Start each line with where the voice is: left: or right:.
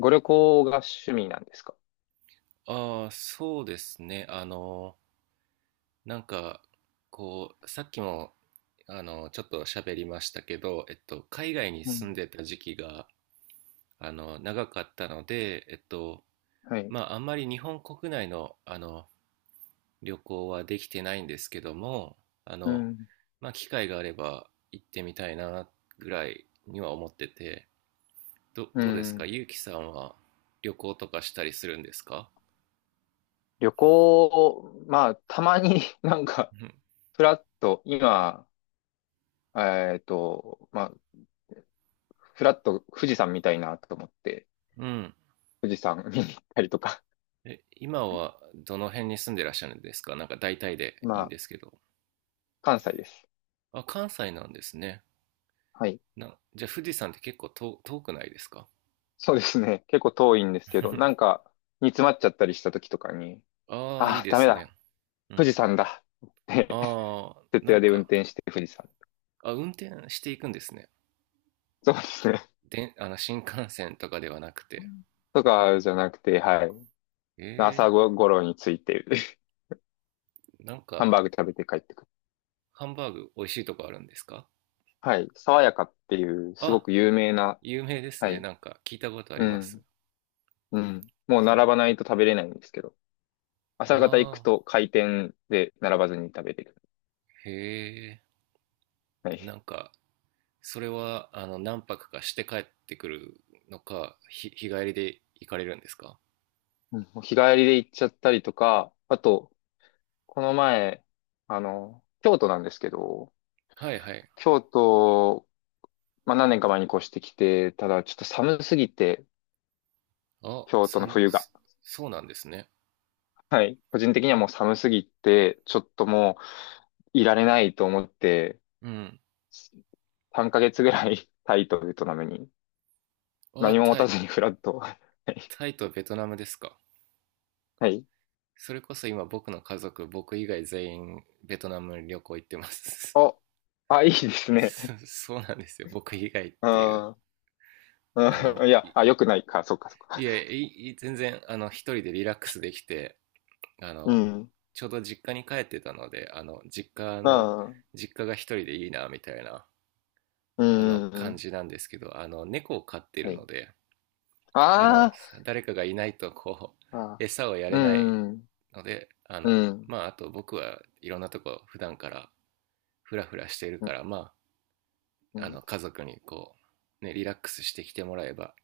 left: ご旅行が趣味なんですか？
right: ああ、そうですね。なんか、さっきも、ちょっと喋りましたけど、海外に
left: う
right: 住ん
left: ん。
right: でた時期が、長かったので、
left: はい。
right: まあ、あんまり日本国内の、旅行はできてないんですけども、あ
left: う
right: の、
left: ん。
right: まあ、機会があれば行ってみたいな、ぐらいには思ってて、ど、
left: う
right: どうですか
left: ん。
right: ゆうきさんは旅行とかしたりするんですか？
left: 旅行、まあ、たまに なんか、
right: うん。
left: フラッと、今、まあ、フラッと富士山見たいなと思って、
right: うん。
left: 富士山見に行ったりとか。
right: え、今はどの辺に住んでらっしゃるんですか？なんか大体 でいい
left: ま
right: んです
left: あ、
right: けど。
left: 関西です。
right: あ、関西なんですね。
left: はい。
right: じゃあ富士山って結構遠くないですか？
left: そうですね。結構遠いんですけど、なん か、煮詰まっちゃったりした時とかに、
right: ああ、いい
left: ああ、
right: で
left: ダメ
right: すね。
left: だ。
right: う
left: 富
right: ん。
left: 士山だ。って、
right: ああ、
left: 徹夜で運転して富士山。
right: あ、運転していくんですね。
left: そうですね。
right: で、新幹線とかではなくて。
left: とかじゃなくて、はい。
right: え
left: 朝ごろに着いて、
right: え、
left: ハンバーグ食べて帰ってくる。
right: ハンバーグ美味しいとこあるんですか？
left: はい。爽やかっていう、すご
right: あ、
left: く有名な、
right: 有名です
left: は
right: ね。
left: い。
right: なんか聞いたことあ
left: う
right: ります。
left: ん。うん。もう
right: それ、
left: 並ばないと食べれないんですけど、朝方行く
right: ああ、
left: と開店で並ばずに食べれる。
right: へえ。
left: は
right: な
left: い。
right: んか、それは何泊かして帰ってくるのか、日帰りで行かれるんですか？
left: うん、もう日帰りで行っちゃったりとか、あと、この前、あの、京都なんですけど、
right: はいはい。
left: 京都、まあ、何年か前に越してきて、ただちょっと寒すぎて、
right: あ、
left: 京都の冬が。
right: そうなんですね。
left: はい。個人的にはもう寒すぎて、ちょっともういられないと思って、
right: うん。
left: 3ヶ月ぐらい タイとベトナムに
right: あ、
left: 何も持たずにフラット。はい。
right: タイとベトナムですか。
left: はい。
right: それこそ今僕の家族、僕以外全員ベトナム旅行行ってます。
left: あ、あ、いいです ね。
right: そうなんですよ。僕以外っ
left: う
right: ていう。
left: ん。う
right: あの、
left: ん、いや、
right: い、
left: あ、良くないか。そっかそっ
right: い
left: か。
right: や、全然、一人でリラックスできて、あ
left: う
right: の
left: ん。
right: ちょうど実家に帰ってたので、
left: うん。
right: 実家が一人でいいなみたいな、
left: う
right: あの
left: ん。う
right: 感
left: ん、
right: じなんですけど、猫を飼って
left: は
right: る
left: い。
right: ので、あの
left: あ
right: 誰かがいないと、
left: ーあ。
right: 餌をや
left: う
right: れない
left: ん。
right: ので、
left: うん。
right: まああと僕はいろんなとこ普段からフラフラしている
left: うん。
right: から、ま
left: う
right: あ
left: ん。
right: 家族にね、リラックスしてきてもらえば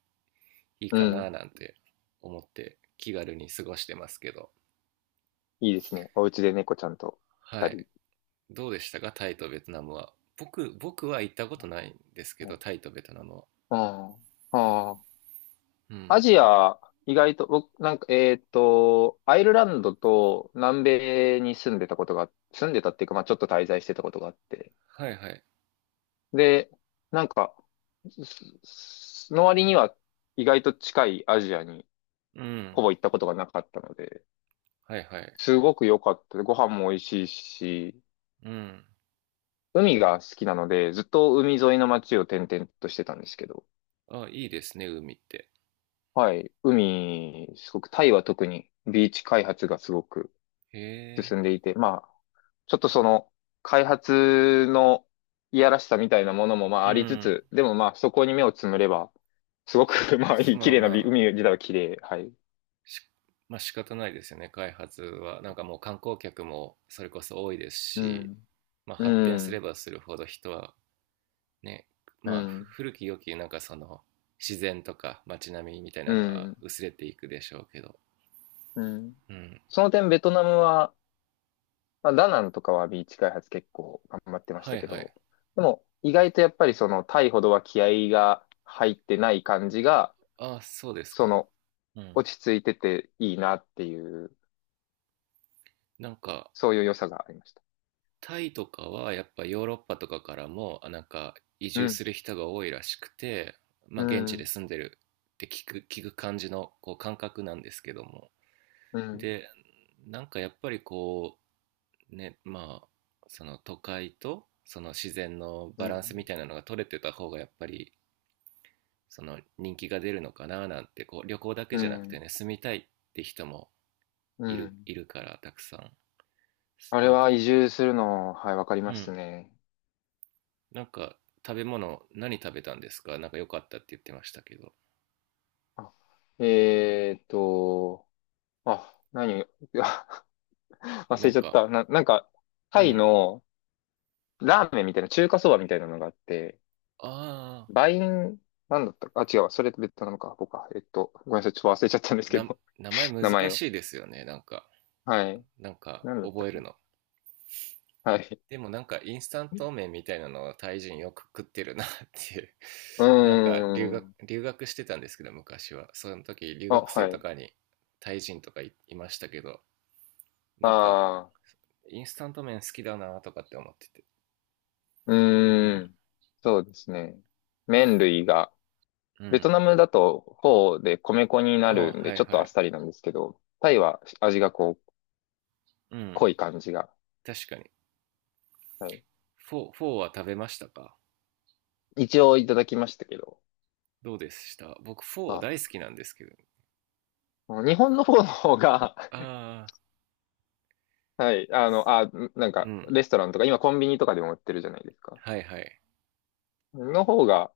right: いい
left: う
right: かな
left: ん、
right: なんて思って気軽に過ごしてますけど。
left: いいですね。お家で猫ちゃんと
right: は
left: 二
right: い。
left: 人。
right: どうでしたかタイとベトナムは？僕は行ったことないんですけ
left: は
right: ど、
left: い。
right: タイとベトナムは。
left: ああ。ああ。
right: う
left: ア
right: ん。
left: ジア、意外と、僕、なんか、アイルランドと南米に住んでたことが、住んでたっていうか、まあちょっと滞在してたことがあって。
right: はいはい。
left: で、なんか、すすの割には意外と近いアジアに
right: うん。
left: ほぼ行ったことがなかったので、
right: はいはい。
left: すごく良かった。ご飯も美味しいし、
right: うん。
left: 海が好きなので、ずっと海沿いの街を転々としてたんですけど、
right: あ、いいですね、海って。
left: はい、海、すごく、タイは特にビーチ開発がすごく、
right: へえ。
left: 進んでいて、まあ、ちょっとその、開発のいやらしさみたいなものもまあ
right: う
left: ありつ
right: ん。
left: つ、でもまあそこに目をつむれば、すごく まあいい、
right: ま
left: 綺
right: あ
left: 麗な
right: まあ、
left: 海自体は綺麗。はい。
right: しまあ仕方ないですよね、開発は。なんかもう観光客もそれこそ多いです
left: う
right: し、
left: ん。
right: まあ
left: う
right: 発展すれ
left: ん。
right: ばするほど人はね、
left: う
right: まあ
left: ん。
right: 古き良き、その自然とか街並みみたいな
left: う
right: のは
left: ん。
right: 薄れていくでしょうけど。
left: うん。
right: うん。
left: その点ベトナムは、まあ、ダナンとかはビーチ開発結構頑張ってまし
right: は
left: た
right: い
left: け
right: はい。
left: ど、でも意外とやっぱりそのタイほどは気合が入ってない感じが、
right: ああ、そうです
left: そ
right: か。
left: の
right: うん。
left: 落ち着いてていいなっていう、
right: なんか、
left: そういう良さがありました。
right: タイとかはやっぱヨーロッパとかからも、移
left: う
right: 住
left: ん、
right: する人が多いらしくて、まあ
left: う
right: 現地で
left: ん、
right: 住んでるって聞く感じの感覚なんですけども。
left: うん、
right: で、やっぱりね、まあ、その都会とその自然の
left: う
right: バランスみ
left: ん、
right: たいなのが取れてた方がやっぱりその人気が出るのかななんて旅行だ
left: う
right: けじゃなくて
left: ん、
right: ね、住みたいって人も
left: うん。
right: いるからたくさん。
left: あれ
right: なん
left: は
right: か
left: 移住するの、はい、わかり
right: う
left: ます
right: ん。
left: ね。
right: なんか食べ物何食べたんですか？なんか良かったって言ってましたけど。
left: あ、えーっと、あ、何、あ 忘
right: なん
left: れちゃっ
right: か、
left: た。なんか、
right: う
left: タイ
right: ん。
left: のラーメンみたいな、中華そばみたいなのがあって、
right: ああ、
left: バイン、なんだったか、あ、違うわ、それって別なのか、僕か。ごめんなさい、ちょっと忘れちゃったんですけ
right: な、
left: ど、
right: 名前 難
left: 名前
right: し
left: を。
right: いですよね。
left: はい。
right: なんか
left: なんだった
right: 覚え
left: か
right: るの。
left: な、はい。
right: でもインスタント麺みたいなのをタイ人よく食ってるなっていう
left: うーん。
right: 留学してたんですけど昔は。その時留
left: あ、
right: 学生
left: は
right: と
left: い。
right: かにタイ人とかいいましたけど、なんか
left: ああ。
right: インスタント麺好きだなとかって思ってて。
left: う
right: う
left: ー
right: ん。
left: ん。そうですね。麺類が、
right: う
left: ベト
right: ん。
left: ナムだとフォーで米粉に
right: あ
left: な
right: あ、
left: るんで、
right: はい
left: ちょっと
right: は
left: あっ
right: い。
left: さりなんですけど、タイは味がこう、
right: うん。
left: 濃い感じが。
right: 確かに。
left: はい。
right: フォーは食べましたか？
left: 一応いただきましたけど、
right: どうでした？僕、フォー大好
left: ま
right: きなんですけど。
left: あ、日本のフォーの方が、
right: ああ、
left: はい、あの、あ、なん
right: う
left: か、
right: ん。
left: レストランとか、今コンビニとかでも売ってるじゃないですか。
right: はいはい。
left: の方が、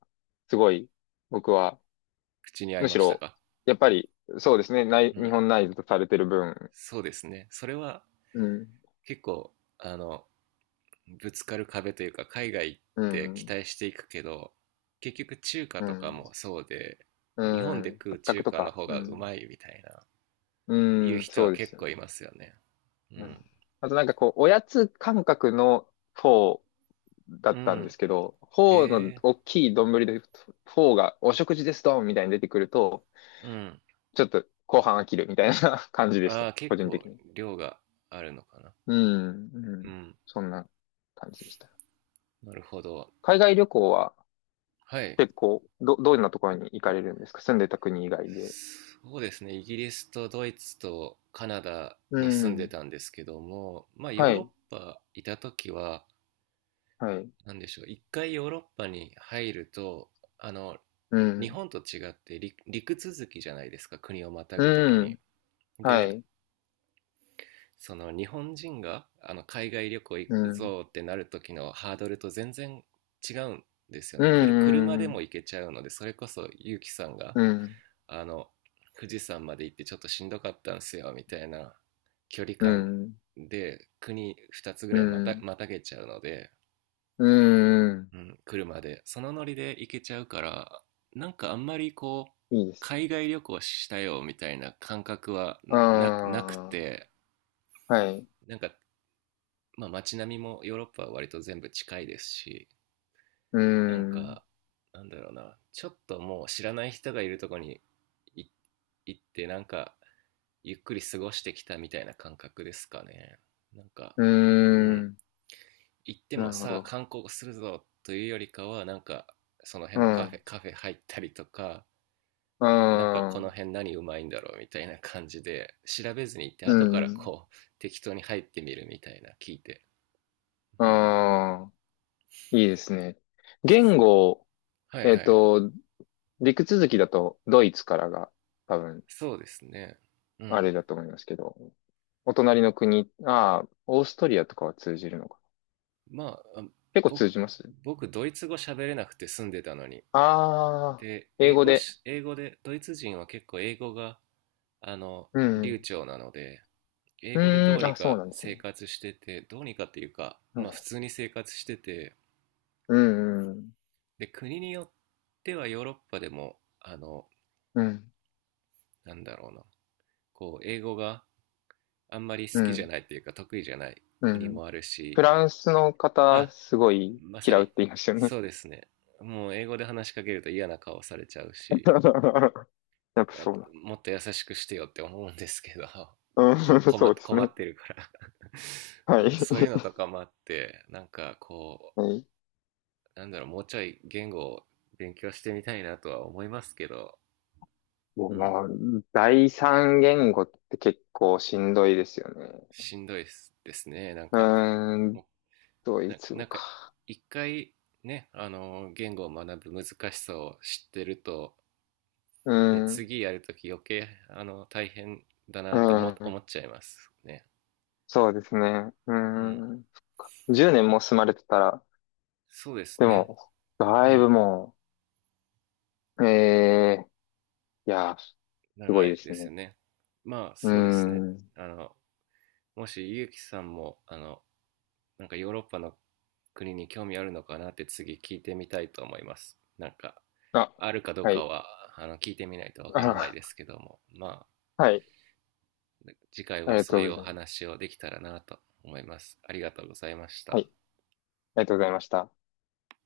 left: すごい、僕は、
right: 口に合い
left: む
right: ま
left: し
right: した
left: ろ、
right: か？
left: やっぱり、そうですね、ない、
right: う
left: 日
right: ん。
left: 本内ズとされてる分、
right: そうですね。それは
left: うん、
right: 結構、ぶつかる壁というか、海外行っ
left: う
right: て期
left: ん、
right: 待していくけど、結局中華
left: う
right: とか
left: ん。
right: もそうで、
left: う
right: 日本で
left: ん。
right: 食う
left: 圧迫
right: 中
left: と
right: 華の
left: か。
right: 方
left: う
right: がう
left: ん。
right: まいみたいな、
left: う
right: いう
left: ん、
right: 人
left: そ
right: は
left: うです
right: 結
left: よ
right: 構
left: ね。
right: いますよね。う
left: うん。
right: ん。
left: あとなんかこう、おやつ感覚のフォーだ
right: う
left: ったんで
right: ん。
left: すけど、フォー
right: へ
left: の
right: え。
left: 大きい丼で、フォーがお食事ですドンみたいに出てくると、
right: うん。
left: ちょっと後半飽きるみたいな 感じでした。
right: ああ、
left: 個
right: 結
left: 人
right: 構
left: 的に。
right: 量があるのかな。
left: うん、う
right: う
left: ん。
right: ん。
left: そんな感じでした。
right: なるほど。
left: 海外旅行は
right: はい。
left: 結構、どんなところに行かれるんですか？住んでた国以外で。
right: そうですね。イギリスとドイツとカナダ
left: う
right: に住んで
left: ん。
right: たんですけども、まあヨ
left: は
right: ー
left: い、
right: ロッパいた時は、
left: はい。
right: なんでしょう、一回ヨーロッパに入ると、あの、
left: う
right: 日
left: ん。
right: 本と違って陸続きじゃないですか。国をまたぐ時
left: う
right: に。
left: ん。は
right: で、
left: い。
right: その日本人が海外旅行行
left: う
right: く
left: ん。
right: ぞってなる時のハードルと全然違うんですよ
left: う
right: ね。車
left: ん、う
right: でも
left: ん、
right: 行けちゃうので、それこそ結城さんが
left: うん、
right: あの富士山まで行ってちょっとしんどかったんですよみたいな距離
left: う
right: 感
left: ん、
right: で、国2つぐ
left: う
right: らい
left: ん、
right: またげちゃうので、
left: うん、
right: うん、車でそのノリで行けちゃうから、あんまり
left: いいです。
right: 海外旅行したよみたいな感覚はなく
left: あ
right: て、
left: あ、はい。
right: なんか、まあ、街並みもヨーロッパは割と全部近いですし、
left: う
right: なん
left: ん、
right: か、なんだろうな、ちょっともう知らない人がいるとこにい行って、ゆっくり過ごしてきたみたいな感覚ですかね。なんか、
left: う
right: うん、
left: ん、
right: 行って
left: な
right: も
left: るほ
right: さあ
left: ど。
right: 観光するぞというよりかは、その辺
left: う
right: の
left: ん、
right: カフェ入ったりとか、こ
left: あ
right: の
left: あ、
right: 辺何うまいんだろうみたいな感じで、調べずに行って、
left: う
right: 後から
left: ん、
right: 適当に入ってみるみたいな、聞いて。うん。
left: ああ、いいですね。言語、
right: はい
left: えっ
right: はい。
left: と、陸続きだとドイツからが多分、
right: そうですね。う
left: あ
right: ん。
left: れだと思いますけど、お隣の国、ああ、オーストリアとかは通じるのか。
right: まあ、
left: 結構通
right: 僕、
left: じます。
right: 僕、ドイツ語喋れなくて住んでたのに。
left: ああ
right: で、
left: ー、英語で。
right: 英語で、ドイツ人は結構英語が、
left: う
right: 流
left: ん。
right: 暢なので、英
left: う
right: 語でど
left: ー
right: う
left: ん、
right: に
left: あ、そう
right: か
left: なんです
right: 生
left: ね。
right: 活してて、どうにかっていうか、
left: う
right: ま
left: ん、
right: あ普通に生活してて、
left: うん、
right: で、国によってはヨーロッパでも、
left: うん、うん、
right: なんだろうな、英語があんまり好
left: う
right: きじゃ
left: ん。
right: ないっていうか、得意じゃない
left: う
right: 国
left: ん、
right: もある
left: フ
right: し、
left: ランスの方、
right: あ、
left: すごい
right: まさ
left: 嫌うっ
right: に、
left: て言いましたよね。
right: そうですね。もう英語で話しかけると嫌な顔されちゃうし、
left: やっぱそうな。
right: もっと優しくしてよって思うんですけど、
left: うん、
right: こ、困
left: そ
right: っ、
left: うです
right: 困っ
left: ね。
right: てるから う
left: はい。
right: ん、そういうのと かもあって、
left: はい。
right: なんだろう、もうちょい言語を勉強してみたいなとは思いますけど、
left: もう
right: うん、
left: な、第三言語って結構しんどいですよね。
right: しんどいですね。なん
left: う
right: か、
left: ーん、
right: も
left: ド
right: う、
left: イ
right: な、
left: ツ
right: な
left: 語
right: んか、
left: か。
right: 一回ね、言語を学ぶ難しさを知ってると、
left: う
right: ね、
left: ーん、
right: 次やるとき余計、大変だ
left: う
right: なって
left: ー
right: 思
left: ん、
right: っちゃいますね。
left: そうですね。う
right: うん、
left: ーん。10年も住まれてたら、
right: そうです
left: で
right: ね。
left: も、
right: う
left: だいぶ
right: ん。
left: もう、ええいや、すご
right: 長
left: いで
right: い
left: す
right: です
left: ね。
right: よね。まあ
left: うー
right: そうですね。
left: ん。
right: あの、もしゆうきさんも、ヨーロッパの国に興味あるのかなって次聞いてみたいと思います。
left: あ、
right: あるかどう
left: は
right: か
left: い。
right: は、聞いてみないとわからないで
left: あ、
right: すけども、まあ、
left: はい。
right: 次回
left: あり
right: は
left: が
right: そ
left: と
right: う
left: う
right: い
left: ご
right: うお
left: ざいます。
right: 話をできたらなと思います。ありがとうございまし
left: は
right: た。
left: い。ありがとうございました。